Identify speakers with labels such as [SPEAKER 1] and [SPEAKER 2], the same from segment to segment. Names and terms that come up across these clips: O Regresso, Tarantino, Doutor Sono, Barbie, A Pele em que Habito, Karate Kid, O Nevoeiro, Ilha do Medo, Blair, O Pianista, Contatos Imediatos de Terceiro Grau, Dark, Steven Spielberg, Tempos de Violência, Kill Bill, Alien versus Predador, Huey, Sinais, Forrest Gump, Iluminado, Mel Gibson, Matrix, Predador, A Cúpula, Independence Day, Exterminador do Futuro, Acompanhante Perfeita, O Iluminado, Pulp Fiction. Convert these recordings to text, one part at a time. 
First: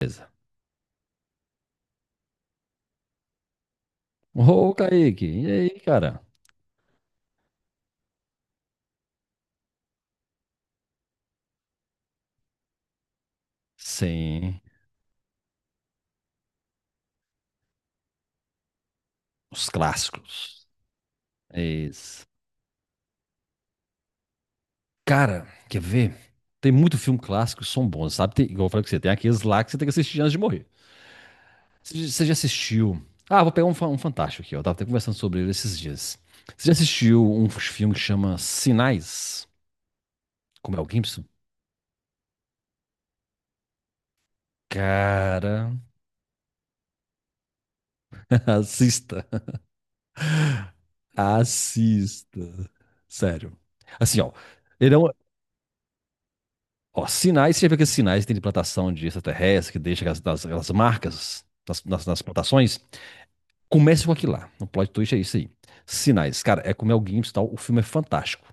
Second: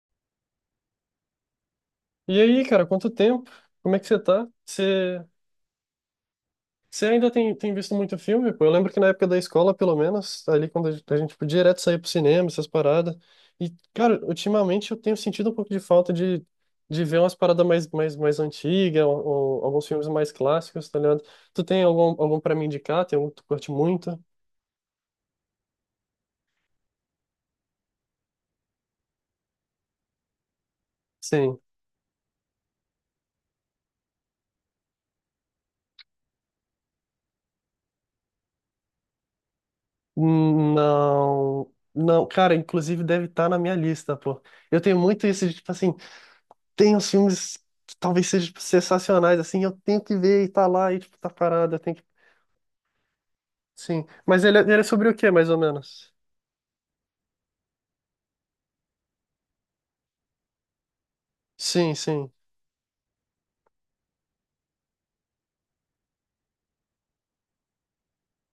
[SPEAKER 1] Beleza.
[SPEAKER 2] E aí, cara, quanto tempo? Como é que você tá?
[SPEAKER 1] Ô,
[SPEAKER 2] Você,
[SPEAKER 1] Kaique, e aí, cara?
[SPEAKER 2] você ainda tem visto muito filme? Pô, eu lembro que na época da escola, pelo menos, ali quando a gente podia direto sair pro cinema, essas paradas. E, cara,
[SPEAKER 1] Sim,
[SPEAKER 2] ultimamente eu tenho sentido um pouco de falta de ver umas paradas mais antigas, ou
[SPEAKER 1] os
[SPEAKER 2] alguns filmes mais
[SPEAKER 1] clássicos.
[SPEAKER 2] clássicos, tá ligado?
[SPEAKER 1] É
[SPEAKER 2] Tu tem algum,
[SPEAKER 1] isso.
[SPEAKER 2] algum pra me indicar? Tem algum que tu curte muito?
[SPEAKER 1] Cara, quer ver? Tem muito filme clássico que são bons, sabe? Tem, igual eu falei com você, tem aqueles lá que você tem que assistir antes de morrer.
[SPEAKER 2] Sim.
[SPEAKER 1] Você já assistiu? Ah, vou pegar um fantástico aqui, ó. Eu tava até conversando sobre ele esses dias. Você já assistiu um filme que chama Sinais, com
[SPEAKER 2] Hum.
[SPEAKER 1] Mel Gibson?
[SPEAKER 2] Não. Não, cara, inclusive deve estar na minha lista, pô. Eu tenho muito isso de, tipo
[SPEAKER 1] Cara,
[SPEAKER 2] assim, tem os filmes que talvez sejam
[SPEAKER 1] assista.
[SPEAKER 2] sensacionais, assim, eu tenho que ver e tá lá e, tipo, tá parado, eu tenho que...
[SPEAKER 1] Assista. Sério.
[SPEAKER 2] Sim,
[SPEAKER 1] Assim, ó.
[SPEAKER 2] mas ele, ele é
[SPEAKER 1] Ele é
[SPEAKER 2] sobre
[SPEAKER 1] um.
[SPEAKER 2] o quê, mais ou menos?
[SPEAKER 1] Ó, sinais, você já viu que sinais que tem de plantação de extraterrestre, que deixa aquelas, aquelas marcas nas,
[SPEAKER 2] Sim,
[SPEAKER 1] nas- nas
[SPEAKER 2] sim.
[SPEAKER 1] plantações? Comece com aquilo lá. O plot twist é isso aí. Sinais. Cara, é com o Mel Gibson e tal. O filme é fantástico.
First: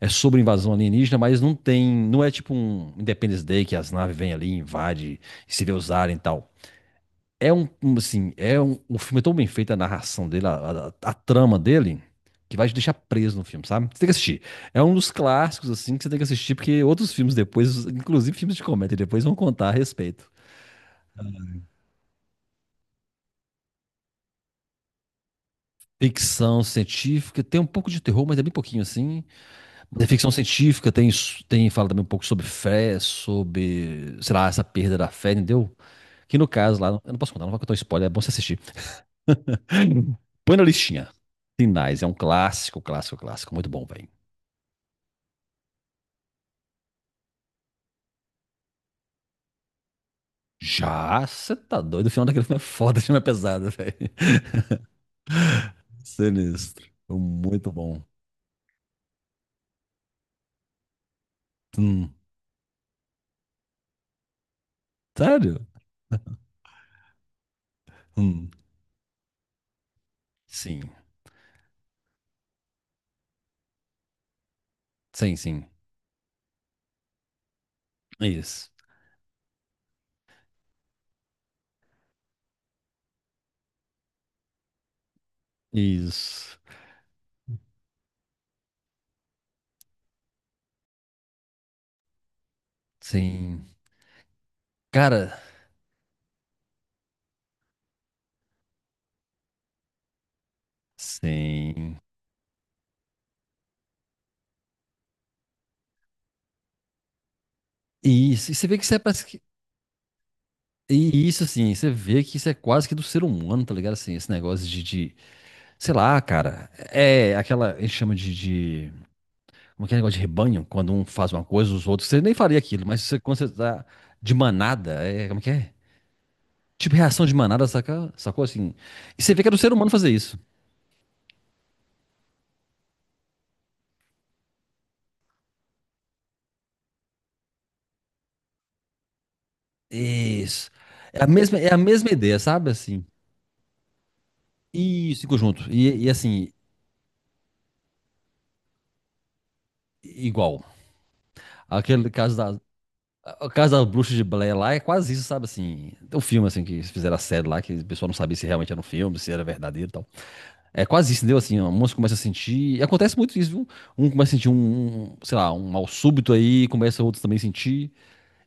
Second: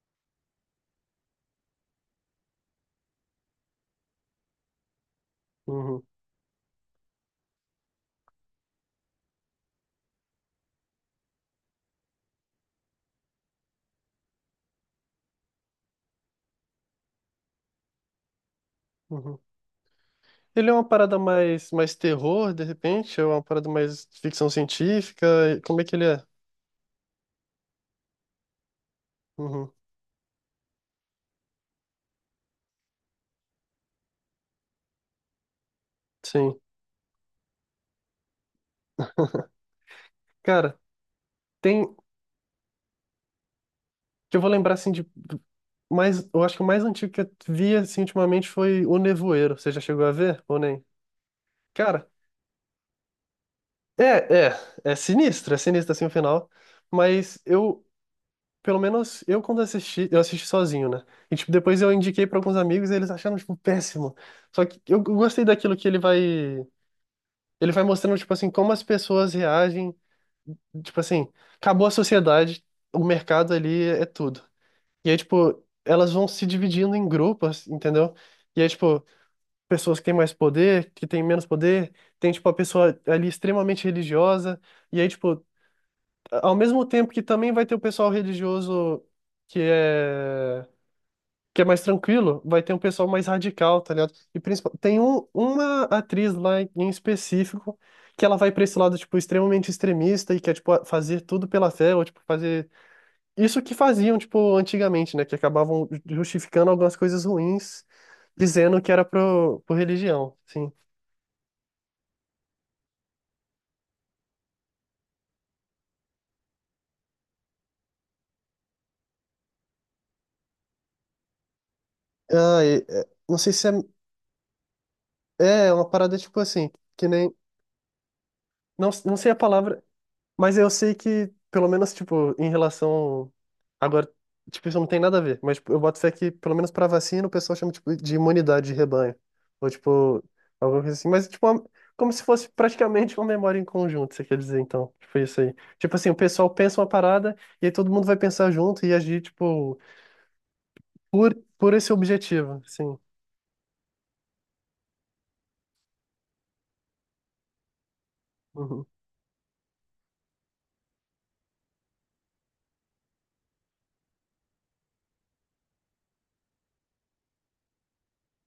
[SPEAKER 1] É sobre invasão alienígena, mas não tem. Não é tipo um Independence Day que as naves vêm ali, invadem, e se vê
[SPEAKER 2] Uhum,
[SPEAKER 1] usarem e tal. É um, assim, o filme é tão bem feito, a narração dele, a trama dele, que vai te deixar preso no filme, sabe? Você tem que assistir. É um dos clássicos, assim, que você tem que assistir, porque outros filmes depois, inclusive filmes de comédia, depois vão
[SPEAKER 2] uhum.
[SPEAKER 1] contar a respeito.
[SPEAKER 2] Ele é uma parada mais terror, de repente? Ou é uma parada mais ficção científica? E como é que ele é?
[SPEAKER 1] Ficção científica, tem um pouco de terror, mas é bem pouquinho, assim.
[SPEAKER 2] Uhum,
[SPEAKER 1] Mas é ficção científica, tem, fala também um pouco sobre fé, sobre, sei lá, essa perda da fé, entendeu? Que no
[SPEAKER 2] sim.
[SPEAKER 1] caso lá, eu não posso contar, não vou contar um spoiler, é bom você assistir. Põe na
[SPEAKER 2] Cara,
[SPEAKER 1] listinha.
[SPEAKER 2] tem...
[SPEAKER 1] Sinais, é um clássico, clássico, clássico. Muito bom, velho.
[SPEAKER 2] que eu vou lembrar, assim, de... mais, eu acho que o mais antigo que eu vi, assim, ultimamente foi O Nevoeiro. Você já chegou a ver ou nem?
[SPEAKER 1] Já, você tá doido.
[SPEAKER 2] Cara,
[SPEAKER 1] O final daquele filme é foda, o filme é pesado, velho.
[SPEAKER 2] é, é. É sinistro, assim, o final.
[SPEAKER 1] Sinistro.
[SPEAKER 2] Mas
[SPEAKER 1] Muito
[SPEAKER 2] eu,
[SPEAKER 1] bom.
[SPEAKER 2] Pelo menos eu quando assisti, eu assisti sozinho, né? E tipo, depois eu
[SPEAKER 1] Hum,
[SPEAKER 2] indiquei pra alguns amigos e eles acharam tipo péssimo. Só que eu gostei
[SPEAKER 1] sério?
[SPEAKER 2] daquilo que ele vai mostrando tipo assim
[SPEAKER 1] Hum,
[SPEAKER 2] como as pessoas reagem,
[SPEAKER 1] sim.
[SPEAKER 2] tipo assim, acabou a sociedade, o mercado ali é tudo. E aí
[SPEAKER 1] Sim,
[SPEAKER 2] tipo,
[SPEAKER 1] sim.
[SPEAKER 2] elas vão se dividindo em grupos, entendeu? E aí
[SPEAKER 1] Isso.
[SPEAKER 2] tipo, pessoas que têm mais poder, que têm menos poder, tem tipo a pessoa ali extremamente religiosa, e aí tipo, ao
[SPEAKER 1] Isso.
[SPEAKER 2] mesmo tempo que também vai ter o pessoal religioso que é que é mais tranquilo, vai ter um pessoal mais
[SPEAKER 1] Sim.
[SPEAKER 2] radical, tá ligado? E principal, tem
[SPEAKER 1] Cara,
[SPEAKER 2] uma atriz lá em específico que ela vai pra esse lado, tipo, extremamente extremista e quer, tipo, fazer tudo pela fé,
[SPEAKER 1] sim.
[SPEAKER 2] ou, tipo, fazer isso que faziam, tipo, antigamente, né? Que acabavam justificando algumas coisas ruins,
[SPEAKER 1] Isso. E você vê
[SPEAKER 2] dizendo
[SPEAKER 1] que
[SPEAKER 2] que
[SPEAKER 1] isso é
[SPEAKER 2] era
[SPEAKER 1] parece que.
[SPEAKER 2] por religião, sim.
[SPEAKER 1] E isso, assim, você vê que isso é quase que do ser humano, tá ligado? Assim, esse negócio de. Sei lá, cara, é aquela, a gente chama de, como é que é negócio de rebanho, quando um faz uma coisa, os outros, você nem faria
[SPEAKER 2] Ah,
[SPEAKER 1] aquilo, mas
[SPEAKER 2] é,
[SPEAKER 1] você, quando
[SPEAKER 2] não
[SPEAKER 1] você
[SPEAKER 2] sei se
[SPEAKER 1] tá de manada, é, como é que
[SPEAKER 2] é
[SPEAKER 1] é?
[SPEAKER 2] uma parada, tipo, assim,
[SPEAKER 1] Tipo
[SPEAKER 2] que
[SPEAKER 1] reação
[SPEAKER 2] nem,
[SPEAKER 1] de manada, saca? Sacou assim?
[SPEAKER 2] não
[SPEAKER 1] E
[SPEAKER 2] sei
[SPEAKER 1] você
[SPEAKER 2] a
[SPEAKER 1] vê que é do ser
[SPEAKER 2] palavra.
[SPEAKER 1] humano fazer isso.
[SPEAKER 2] Mas eu sei que, pelo menos, tipo, em relação. Agora, tipo, isso não tem nada a ver, mas tipo, eu boto fé que, pelo menos pra vacina, o pessoal chama, tipo, de imunidade de rebanho. Ou, tipo,
[SPEAKER 1] Isso.
[SPEAKER 2] alguma coisa assim.
[SPEAKER 1] É a
[SPEAKER 2] Mas, tipo,
[SPEAKER 1] mesma, é a mesma
[SPEAKER 2] como se
[SPEAKER 1] ideia,
[SPEAKER 2] fosse
[SPEAKER 1] sabe? Assim.
[SPEAKER 2] praticamente uma memória em conjunto, você quer dizer, então. Tipo,
[SPEAKER 1] Isso, em
[SPEAKER 2] isso aí.
[SPEAKER 1] conjunto.
[SPEAKER 2] Tipo
[SPEAKER 1] E,
[SPEAKER 2] assim,
[SPEAKER 1] e
[SPEAKER 2] o pessoal
[SPEAKER 1] assim,
[SPEAKER 2] pensa uma parada e aí todo mundo vai pensar junto e agir, tipo,
[SPEAKER 1] igual.
[SPEAKER 2] por esse
[SPEAKER 1] Aquele caso da.
[SPEAKER 2] objetivo, assim.
[SPEAKER 1] O caso da bruxa de Blair lá é quase isso, sabe? Assim, tem um filme assim que eles fizeram a série lá, que o pessoal não sabia se realmente era um
[SPEAKER 2] Uhum,
[SPEAKER 1] filme, se era verdadeiro e tal. É quase isso, entendeu? Assim, ó, moça começa a sentir. E acontece muito isso, viu? Um começa a sentir um, sei lá, um mal súbito aí, começa outros também a sentir.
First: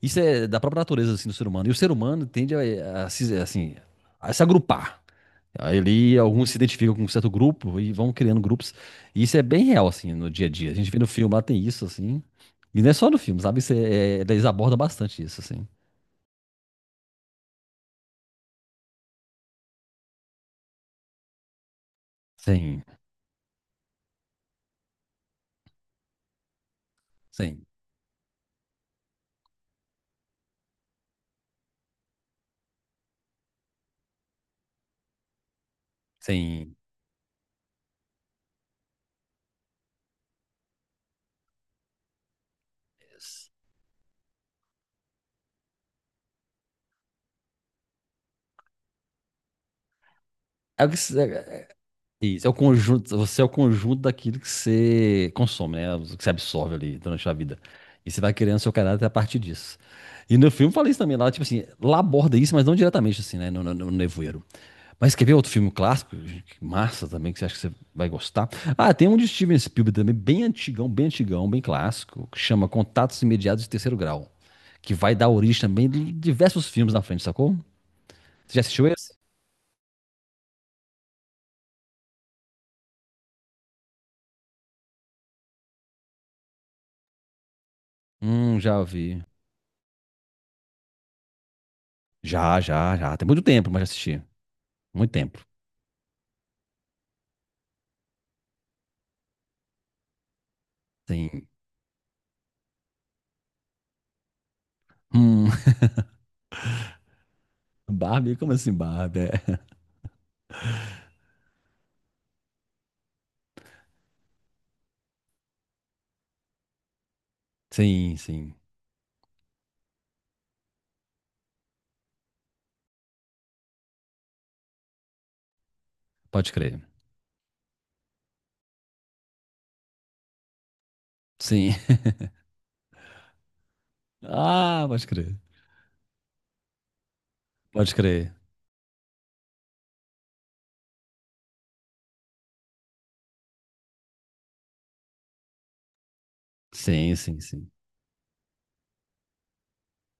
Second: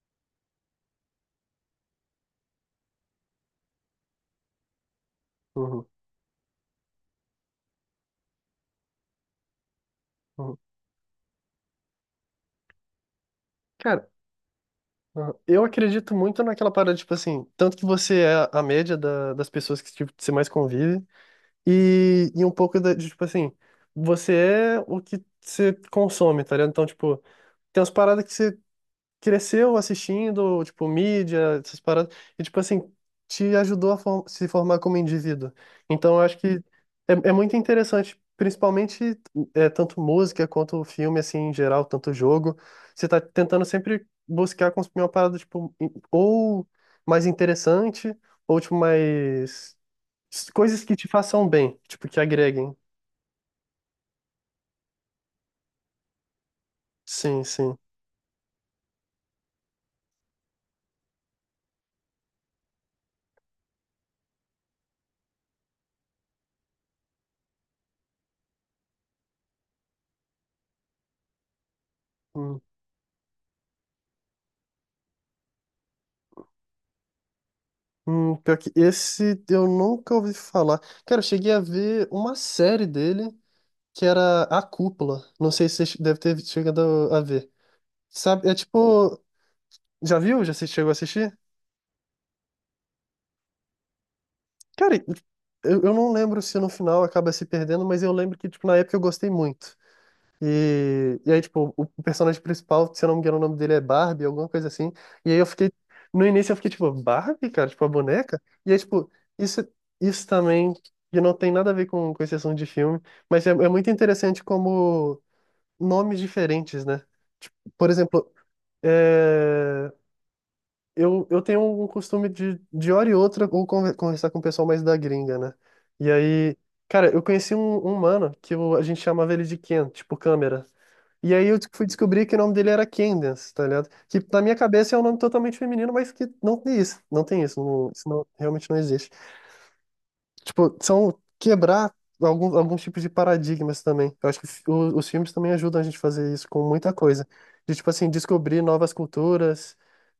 [SPEAKER 1] Isso é da própria natureza assim, do ser humano. E o ser humano tende a se, assim, a se agrupar.
[SPEAKER 2] uhum,
[SPEAKER 1] Ele, alguns se identificam com um certo grupo e vão criando grupos. E isso é bem real, assim, no dia a
[SPEAKER 2] uhum.
[SPEAKER 1] dia. A gente vê no filme lá, tem isso, assim. E não é só no filme, sabe? Isso
[SPEAKER 2] Cara.
[SPEAKER 1] é, eles abordam bastante
[SPEAKER 2] Uhum.
[SPEAKER 1] isso,
[SPEAKER 2] Eu
[SPEAKER 1] assim.
[SPEAKER 2] acredito muito naquela parada, tipo assim, tanto que você é a média das pessoas que tipo, você mais convive. E um pouco
[SPEAKER 1] Sim,
[SPEAKER 2] tipo assim, você é o que você consome, tá ligado? Então, tipo,
[SPEAKER 1] sim,
[SPEAKER 2] tem umas paradas que você cresceu assistindo, tipo, mídia, essas paradas, e, tipo assim, te ajudou a se formar como indivíduo. Então, eu acho que
[SPEAKER 1] sim.
[SPEAKER 2] é muito interessante, principalmente é, tanto música quanto filme, assim, em geral, tanto jogo. Você tá tentando sempre buscar consumir uma parada, tipo, ou mais interessante, ou, tipo, mais. Coisas
[SPEAKER 1] É o
[SPEAKER 2] que
[SPEAKER 1] que
[SPEAKER 2] te
[SPEAKER 1] se-
[SPEAKER 2] façam
[SPEAKER 1] é,
[SPEAKER 2] bem, tipo, que
[SPEAKER 1] Isso, é o
[SPEAKER 2] agreguem.
[SPEAKER 1] conjunto, você é o conjunto daquilo que você consome, né? O que você absorve ali durante a
[SPEAKER 2] Sim,
[SPEAKER 1] vida.
[SPEAKER 2] sim.
[SPEAKER 1] E você vai criando seu caráter a partir disso. E no filme eu falei isso também, lá, tipo assim, lá aborda isso, mas não diretamente, assim, né? No nevoeiro. Mas quer ver outro filme clássico? Que massa também, que você acha que você vai gostar. Ah, tem um de Steven Spielberg também, bem antigão, bem antigão, bem clássico, que
[SPEAKER 2] Hum,
[SPEAKER 1] chama Contatos Imediatos de Terceiro Grau. Que vai dar origem também de diversos filmes na frente, sacou?
[SPEAKER 2] hum, pior
[SPEAKER 1] Você já
[SPEAKER 2] que
[SPEAKER 1] assistiu esse?
[SPEAKER 2] esse eu nunca ouvi falar. Cara, eu cheguei a ver uma série dele que era A Cúpula. Não sei se você deve ter chegado a ver. Sabe, é
[SPEAKER 1] Já
[SPEAKER 2] tipo.
[SPEAKER 1] vi.
[SPEAKER 2] Já viu? Já se chegou a assistir?
[SPEAKER 1] Já, já, já. Tem muito tempo, mas já assisti.
[SPEAKER 2] Cara,
[SPEAKER 1] Muito tempo.
[SPEAKER 2] eu não lembro se no final acaba se perdendo, mas eu lembro que, tipo, na época eu gostei muito. E aí,
[SPEAKER 1] Sim.
[SPEAKER 2] tipo, o personagem principal, se eu não me engano, o nome dele é Barbie, alguma coisa assim. E aí eu
[SPEAKER 1] Hum.
[SPEAKER 2] fiquei, no início eu fiquei, tipo, Barbie, cara, tipo, a
[SPEAKER 1] Barbie?
[SPEAKER 2] boneca?
[SPEAKER 1] Como
[SPEAKER 2] E
[SPEAKER 1] assim,
[SPEAKER 2] aí, tipo,
[SPEAKER 1] Barbie? É.
[SPEAKER 2] isso, isso também, que não tem nada a ver com esse assunto de filme, mas é muito interessante como nomes diferentes, né? Por
[SPEAKER 1] Sim,
[SPEAKER 2] exemplo,
[SPEAKER 1] sim.
[SPEAKER 2] é, eu tenho um costume de hora e outra, ou conversar com o pessoal mais da gringa, né? E
[SPEAKER 1] Pode
[SPEAKER 2] aí,
[SPEAKER 1] crer.
[SPEAKER 2] cara, eu conheci um mano que a gente chamava ele de Ken, tipo câmera. E aí eu
[SPEAKER 1] Sim.
[SPEAKER 2] fui descobrir que o nome dele era Candace, tá ligado? Que na minha
[SPEAKER 1] Ah,
[SPEAKER 2] cabeça é um
[SPEAKER 1] pode
[SPEAKER 2] nome
[SPEAKER 1] crer.
[SPEAKER 2] totalmente feminino, mas que não tem isso, não tem isso,
[SPEAKER 1] Pode
[SPEAKER 2] isso
[SPEAKER 1] crer.
[SPEAKER 2] realmente não existe. Tipo, são quebrar algum, alguns tipos de paradigmas também. Eu acho que os filmes também ajudam a gente a fazer isso com muita
[SPEAKER 1] Sim,
[SPEAKER 2] coisa.
[SPEAKER 1] sim, sim.
[SPEAKER 2] De, tipo assim, descobrir novas culturas.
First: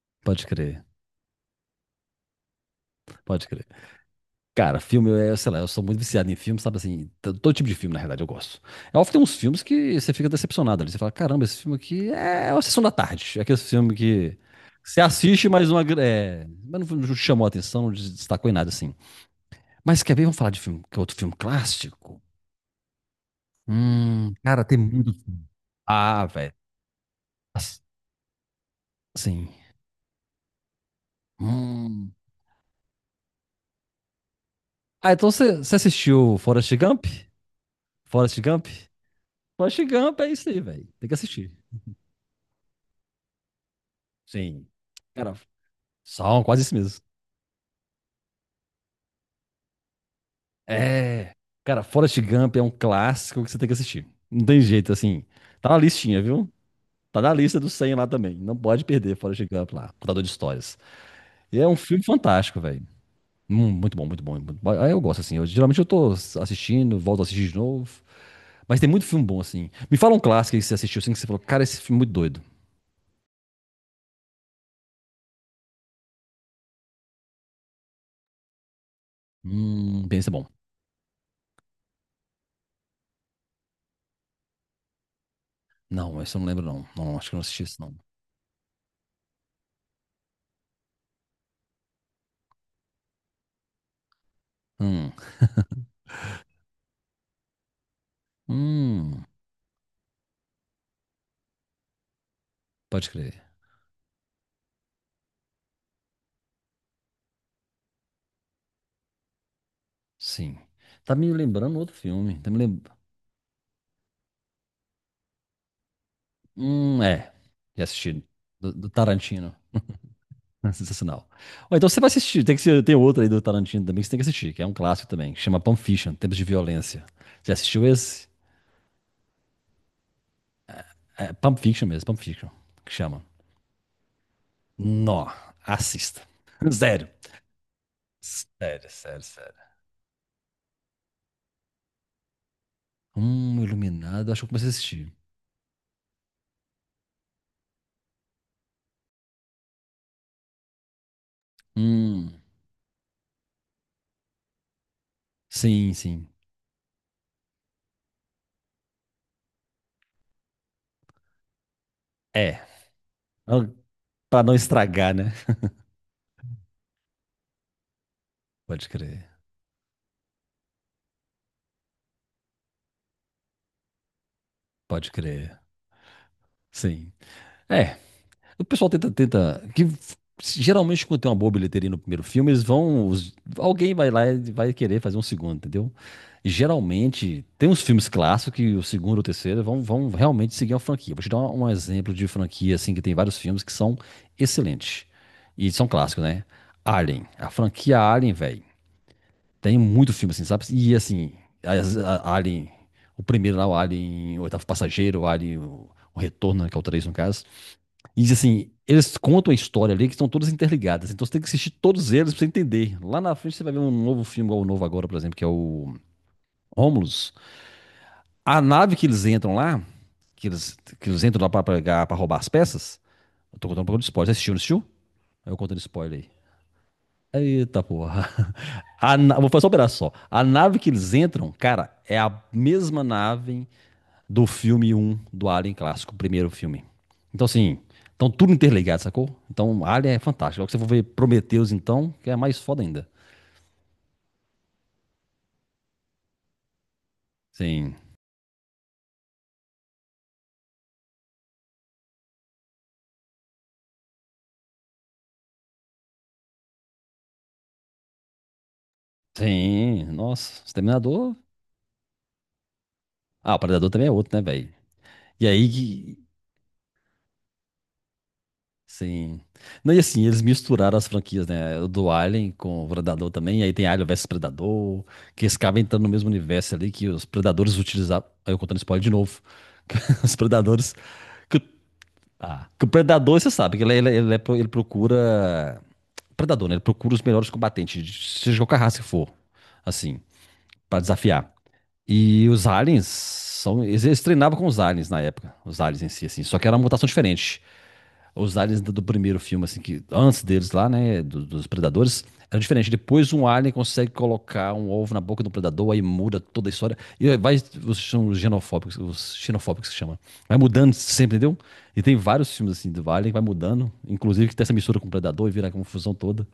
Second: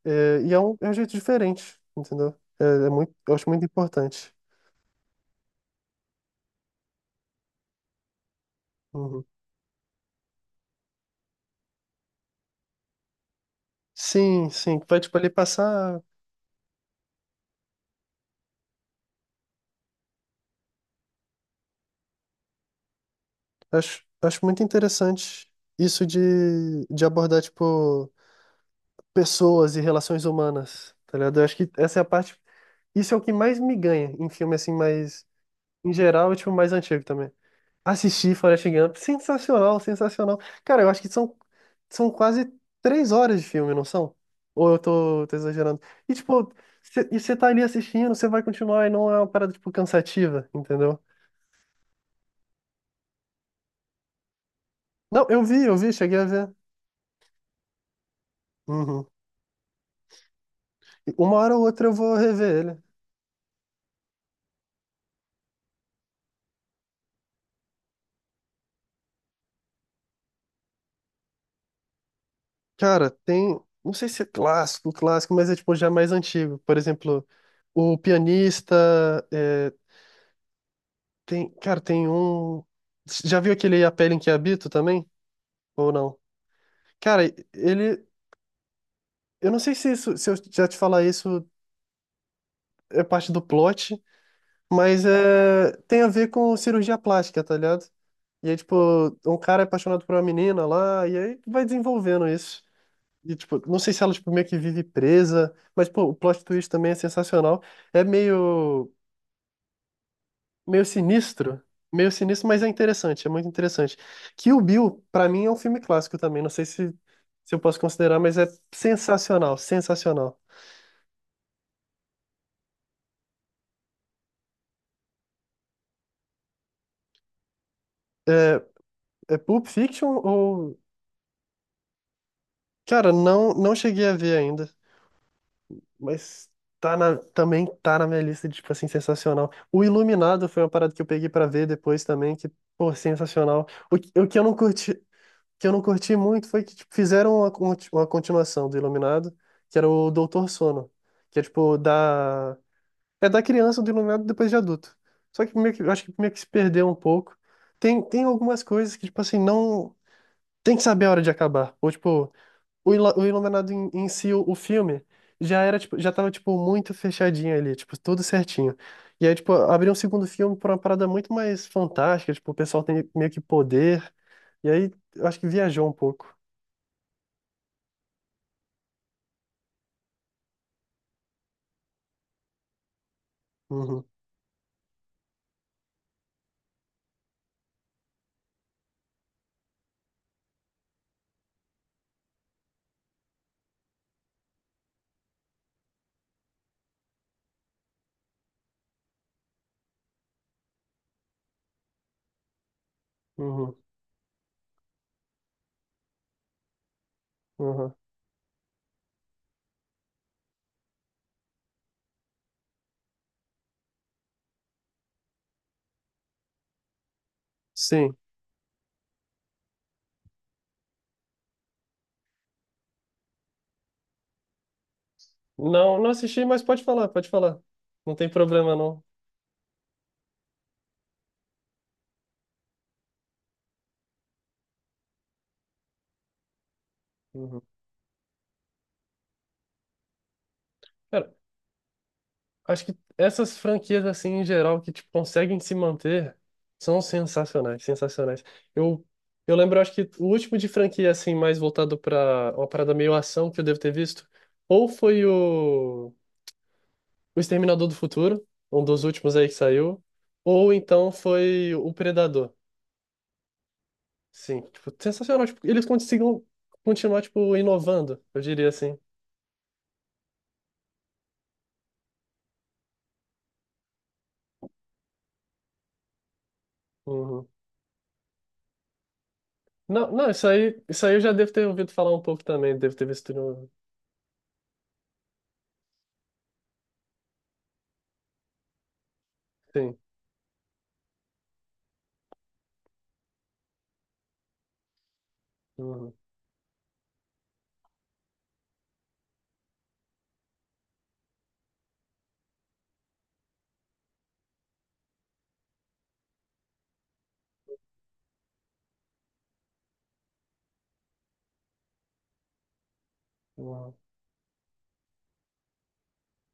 [SPEAKER 2] É,
[SPEAKER 1] Pode
[SPEAKER 2] e é
[SPEAKER 1] crer.
[SPEAKER 2] é um jeito diferente, entendeu? É, é muito, eu
[SPEAKER 1] Pode
[SPEAKER 2] acho muito
[SPEAKER 1] crer.
[SPEAKER 2] importante.
[SPEAKER 1] Cara, filme, eu, sei lá, eu sou muito viciado em filme, sabe assim? Todo tipo de filme, na realidade, eu gosto. É óbvio que tem
[SPEAKER 2] Uhum.
[SPEAKER 1] uns filmes que você fica decepcionado ali. Você fala, caramba, esse filme aqui é uma sessão da tarde. É aquele filme que
[SPEAKER 2] Sim, sim. Vai,
[SPEAKER 1] você
[SPEAKER 2] tipo, ali
[SPEAKER 1] assiste, mas uma.
[SPEAKER 2] passar.
[SPEAKER 1] É, mas não te chamou a atenção, não te destacou em nada, assim. Mas quer ver? Vamos falar de filme, que é outro filme clássico.
[SPEAKER 2] Acho muito
[SPEAKER 1] Cara, tem muito.
[SPEAKER 2] interessante isso
[SPEAKER 1] Ah, velho.
[SPEAKER 2] de abordar,
[SPEAKER 1] As-
[SPEAKER 2] tipo,
[SPEAKER 1] Sim.
[SPEAKER 2] pessoas e relações humanas, tá ligado? Eu acho que essa é a
[SPEAKER 1] Hum.
[SPEAKER 2] parte. Isso é o que mais me ganha em filme, assim,
[SPEAKER 1] Ah,
[SPEAKER 2] mais.
[SPEAKER 1] então você
[SPEAKER 2] Em geral, e,
[SPEAKER 1] assistiu
[SPEAKER 2] tipo, mais
[SPEAKER 1] Forrest
[SPEAKER 2] antigo
[SPEAKER 1] Gump?
[SPEAKER 2] também. Assisti
[SPEAKER 1] Forrest
[SPEAKER 2] Forrest
[SPEAKER 1] Gump?
[SPEAKER 2] Gump. Sensacional,
[SPEAKER 1] Forrest Gump é
[SPEAKER 2] sensacional.
[SPEAKER 1] isso aí,
[SPEAKER 2] Cara,
[SPEAKER 1] velho.
[SPEAKER 2] eu acho
[SPEAKER 1] Tem
[SPEAKER 2] que
[SPEAKER 1] que assistir.
[SPEAKER 2] são quase 3 horas de filme, não são?
[SPEAKER 1] Sim.
[SPEAKER 2] Ou eu
[SPEAKER 1] Cara,
[SPEAKER 2] tô exagerando? E,
[SPEAKER 1] são
[SPEAKER 2] tipo,
[SPEAKER 1] quase isso mesmo.
[SPEAKER 2] e você tá ali assistindo, você vai continuar e não é uma parada, tipo, cansativa, entendeu?
[SPEAKER 1] É. Cara, Forrest Gump é um clássico que você tem que assistir. Não tem jeito, assim.
[SPEAKER 2] Não,
[SPEAKER 1] Tá
[SPEAKER 2] eu
[SPEAKER 1] na
[SPEAKER 2] vi, cheguei
[SPEAKER 1] listinha,
[SPEAKER 2] a
[SPEAKER 1] viu?
[SPEAKER 2] ver.
[SPEAKER 1] Tá na lista do 100 lá também. Não pode
[SPEAKER 2] Uhum.
[SPEAKER 1] perder Forrest Gump lá, contador de histórias.
[SPEAKER 2] E uma hora
[SPEAKER 1] E
[SPEAKER 2] ou
[SPEAKER 1] é um
[SPEAKER 2] outra eu
[SPEAKER 1] filme
[SPEAKER 2] vou rever
[SPEAKER 1] fantástico,
[SPEAKER 2] ele.
[SPEAKER 1] velho. Muito bom, muito bom. Muito bom. Aí eu gosto, assim. Geralmente eu tô assistindo, volto a assistir de novo. Mas tem muito filme bom, assim. Me fala um clássico aí que você assistiu, assim, que você falou, cara, esse filme é muito doido.
[SPEAKER 2] Cara, tem. Não sei se é clássico, clássico, mas é, tipo, já mais antigo. Por exemplo, O Pianista. É,
[SPEAKER 1] Pensa bom.
[SPEAKER 2] tem, cara, tem um. Já viu aquele A Pele em que Habito também? Ou não?
[SPEAKER 1] Não, esse eu não lembro, não. Não,
[SPEAKER 2] Cara,
[SPEAKER 1] acho que eu não assisti isso, não.
[SPEAKER 2] ele. Eu não sei se isso, se eu já te falar isso é parte do plot, mas
[SPEAKER 1] Hum,
[SPEAKER 2] é, tem a ver com cirurgia plástica, tá ligado? E aí, tipo,
[SPEAKER 1] hum,
[SPEAKER 2] um cara é apaixonado por uma menina lá, e aí vai desenvolvendo isso.
[SPEAKER 1] pode
[SPEAKER 2] E,
[SPEAKER 1] crer.
[SPEAKER 2] tipo, não sei se ela, tipo, meio que vive presa, mas, pô, o plot twist também é sensacional. É meio,
[SPEAKER 1] Sim.
[SPEAKER 2] meio
[SPEAKER 1] Tá me
[SPEAKER 2] sinistro,
[SPEAKER 1] lembrando outro
[SPEAKER 2] meio
[SPEAKER 1] filme.
[SPEAKER 2] sinistro,
[SPEAKER 1] Tá me
[SPEAKER 2] mas é
[SPEAKER 1] lembrando.
[SPEAKER 2] interessante, é muito interessante. Kill Bill, pra mim, é um filme clássico também, não sei se,
[SPEAKER 1] É.
[SPEAKER 2] se eu posso
[SPEAKER 1] Já
[SPEAKER 2] considerar,
[SPEAKER 1] assisti.
[SPEAKER 2] mas é
[SPEAKER 1] Do Tarantino.
[SPEAKER 2] sensacional, sensacional.
[SPEAKER 1] Sensacional. Ó, então você vai assistir. Tem que ser, tem outro aí do Tarantino também que você tem que assistir, que é um clássico também, que chama Pulp Fiction, Tempos de Violência. Você assistiu esse?
[SPEAKER 2] É Pulp Fiction ou.
[SPEAKER 1] É, Pump Fiction mesmo, Pump Fiction, que
[SPEAKER 2] Cara,
[SPEAKER 1] chama.
[SPEAKER 2] não, não cheguei a ver ainda,
[SPEAKER 1] Nó, assista.
[SPEAKER 2] mas tá
[SPEAKER 1] Sério.
[SPEAKER 2] na, também tá na minha lista de, tipo assim,
[SPEAKER 1] Sério, sério,
[SPEAKER 2] sensacional.
[SPEAKER 1] sério.
[SPEAKER 2] O Iluminado foi uma parada que eu peguei pra ver depois também, que, pô, sensacional. O, o
[SPEAKER 1] Iluminado,
[SPEAKER 2] que
[SPEAKER 1] acho
[SPEAKER 2] eu
[SPEAKER 1] que eu
[SPEAKER 2] não
[SPEAKER 1] comecei a
[SPEAKER 2] curti,
[SPEAKER 1] assistir.
[SPEAKER 2] que eu não curti muito foi que tipo, fizeram uma, uma continuação do Iluminado, que era o Doutor Sono, que é tipo
[SPEAKER 1] Hum,
[SPEAKER 2] da. É da criança do Iluminado depois de adulto. Só que meio que, eu
[SPEAKER 1] sim,
[SPEAKER 2] acho que
[SPEAKER 1] sim.
[SPEAKER 2] meio que se perdeu um pouco. Tem, tem algumas coisas que, tipo assim, não. Tem que saber a hora de acabar. Ou, tipo.
[SPEAKER 1] É.
[SPEAKER 2] O Iluminado
[SPEAKER 1] Não-
[SPEAKER 2] em, em si,
[SPEAKER 1] Pra
[SPEAKER 2] o
[SPEAKER 1] não
[SPEAKER 2] filme,
[SPEAKER 1] estragar, né?
[SPEAKER 2] já era, tipo, já tava, tipo, muito fechadinho ali, tipo, tudo certinho.
[SPEAKER 1] Pode
[SPEAKER 2] E
[SPEAKER 1] crer,
[SPEAKER 2] aí, tipo, abriu um segundo filme pra uma parada muito mais fantástica, tipo, o pessoal tem meio que poder. E aí,
[SPEAKER 1] pode
[SPEAKER 2] eu acho que
[SPEAKER 1] crer.
[SPEAKER 2] viajou um pouco.
[SPEAKER 1] Sim. É, o pessoal tenta, tenta, que geralmente quando tem uma boa bilheteria no primeiro filme, eles vão, alguém
[SPEAKER 2] Uhum,
[SPEAKER 1] vai lá e vai querer fazer um segundo, entendeu? Geralmente tem uns filmes clássicos que o segundo ou o terceiro vão realmente seguir a franquia. Vou te dar um exemplo de franquia assim que tem vários filmes que são excelentes e são clássicos, né? Alien, a franquia Alien, velho, tem muito filme assim, sabe? E assim, Alien, o primeiro lá, o
[SPEAKER 2] uhum,
[SPEAKER 1] Alien, o oitavo passageiro, o Alien, o retorno, né, que é o 3 no caso.
[SPEAKER 2] uhum.
[SPEAKER 1] E assim, eles contam a história ali que estão todas interligadas. Então você tem que assistir todos eles pra você entender. Lá na frente você vai ver um novo filme, igual o novo agora, por exemplo, que é o Romulus.
[SPEAKER 2] Sim.
[SPEAKER 1] A nave que eles entram lá, que eles entram lá pra, pegar, pra roubar as peças. Eu tô contando um pouco de spoiler. Você assistiu, não assistiu? Eu contando
[SPEAKER 2] Não, não
[SPEAKER 1] spoiler aí.
[SPEAKER 2] assisti, mas pode falar, pode falar.
[SPEAKER 1] Eita
[SPEAKER 2] Não tem
[SPEAKER 1] porra.
[SPEAKER 2] problema, não.
[SPEAKER 1] Vou fazer só um pedaço só. A nave que eles entram, cara, é a mesma nave do filme um do Alien clássico, o primeiro filme. Então,
[SPEAKER 2] Uhum.
[SPEAKER 1] assim, então tudo interligado, sacou? Então, Alien é fantástico. Logo que você for ver Prometheus, então, que é mais foda
[SPEAKER 2] Acho que
[SPEAKER 1] ainda.
[SPEAKER 2] essas franquias, assim, em geral, que, tipo, conseguem se manter, são sensacionais,
[SPEAKER 1] Sim,
[SPEAKER 2] sensacionais. Eu, eu lembro, acho que o último de franquia, assim, mais voltado para uma parada meio ação que eu devo ter visto, ou foi o Exterminador do Futuro, um dos últimos aí que saiu,
[SPEAKER 1] sim, nossa,
[SPEAKER 2] ou então
[SPEAKER 1] Exterminador.
[SPEAKER 2] foi o Predador.
[SPEAKER 1] Ah, o Predador também é outro, né,
[SPEAKER 2] Sim,
[SPEAKER 1] velho?
[SPEAKER 2] tipo, sensacional.
[SPEAKER 1] E
[SPEAKER 2] Tipo,
[SPEAKER 1] aí
[SPEAKER 2] eles
[SPEAKER 1] que.
[SPEAKER 2] conseguem continuar, tipo, inovando, eu diria assim.
[SPEAKER 1] Sim. Não, e assim, eles misturaram as franquias, né? O do Alien com o Predador também. E aí tem Alien versus Predador, que eles acabam entrando no mesmo universo ali que os
[SPEAKER 2] Uhum.
[SPEAKER 1] Predadores utilizavam. Aí eu contando spoiler de novo.
[SPEAKER 2] Não, não,
[SPEAKER 1] Os Predadores
[SPEAKER 2] isso aí eu já devo
[SPEAKER 1] que
[SPEAKER 2] ter ouvido falar um pouco
[SPEAKER 1] Ah,
[SPEAKER 2] também,
[SPEAKER 1] que o
[SPEAKER 2] devo ter visto
[SPEAKER 1] predador, você
[SPEAKER 2] no...
[SPEAKER 1] sabe, que ele procura. Predador, né? Ele procura os melhores combatentes, seja qualquer raça que for,
[SPEAKER 2] Sim.
[SPEAKER 1] assim, pra desafiar. E os aliens são. Eles treinavam com os aliens na época, os aliens em
[SPEAKER 2] Uhum.
[SPEAKER 1] si, assim. Só que era uma mutação diferente os aliens do primeiro filme, assim, que antes deles lá, né, dos predadores, era diferente. Depois um alien consegue colocar um ovo na boca do predador, aí muda toda a história. E aí vai, os são os genofóbicos, os xenofóbicos que chama. Vai mudando sempre, entendeu? E tem vários filmes, assim, do alien que vai mudando,
[SPEAKER 2] Não,
[SPEAKER 1] inclusive que tem essa mistura com o predador e vira a confusão toda.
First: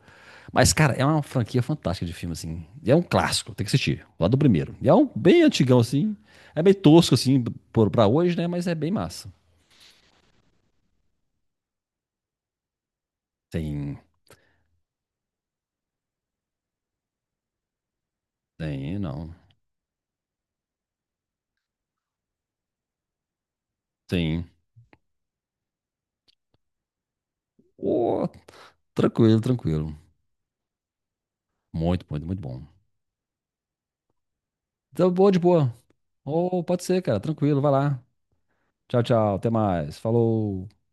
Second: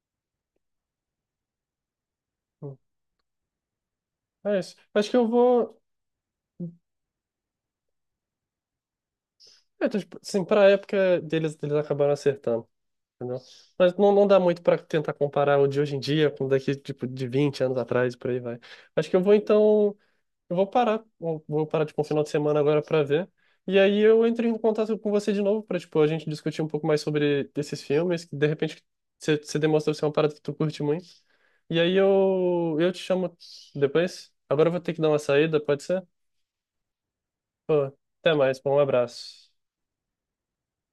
[SPEAKER 1] Mas, cara, é uma franquia fantástica de filme, assim.
[SPEAKER 2] não.
[SPEAKER 1] E é um clássico, tem que assistir, lá do
[SPEAKER 2] É
[SPEAKER 1] primeiro.
[SPEAKER 2] isso.
[SPEAKER 1] E é
[SPEAKER 2] Acho
[SPEAKER 1] um
[SPEAKER 2] que eu
[SPEAKER 1] bem antigão,
[SPEAKER 2] vou.
[SPEAKER 1] assim. É meio tosco, assim, pra hoje, né? Mas é bem massa.
[SPEAKER 2] É, então, tipo, assim, pra época deles, eles acabaram acertando, entendeu? Mas
[SPEAKER 1] Tem,
[SPEAKER 2] não, não dá muito pra tentar comparar o de hoje em dia com o daqui, tipo, de 20 anos atrás, por aí vai.
[SPEAKER 1] tem,
[SPEAKER 2] Acho que eu
[SPEAKER 1] não.
[SPEAKER 2] vou, então. Eu vou parar. Vou parar, tipo, um final de semana agora pra ver. E aí eu entro
[SPEAKER 1] Tem.
[SPEAKER 2] em contato com você de novo pra, tipo, a gente discutir um pouco mais sobre esses filmes,
[SPEAKER 1] Ô,
[SPEAKER 2] que de repente
[SPEAKER 1] tranquilo,
[SPEAKER 2] você demonstra
[SPEAKER 1] tranquilo.
[SPEAKER 2] ser uma parada que tu curte muito. E aí
[SPEAKER 1] Muito, muito, muito bom.
[SPEAKER 2] eu te chamo depois. Agora eu vou ter que dar
[SPEAKER 1] Tá
[SPEAKER 2] uma
[SPEAKER 1] boa, de
[SPEAKER 2] saída,
[SPEAKER 1] boa.
[SPEAKER 2] pode ser?
[SPEAKER 1] Ô, pode ser, cara. Tranquilo, vai
[SPEAKER 2] Pô,
[SPEAKER 1] lá.
[SPEAKER 2] até mais, pô, um
[SPEAKER 1] Tchau, tchau. Até
[SPEAKER 2] abraço.
[SPEAKER 1] mais. Falou.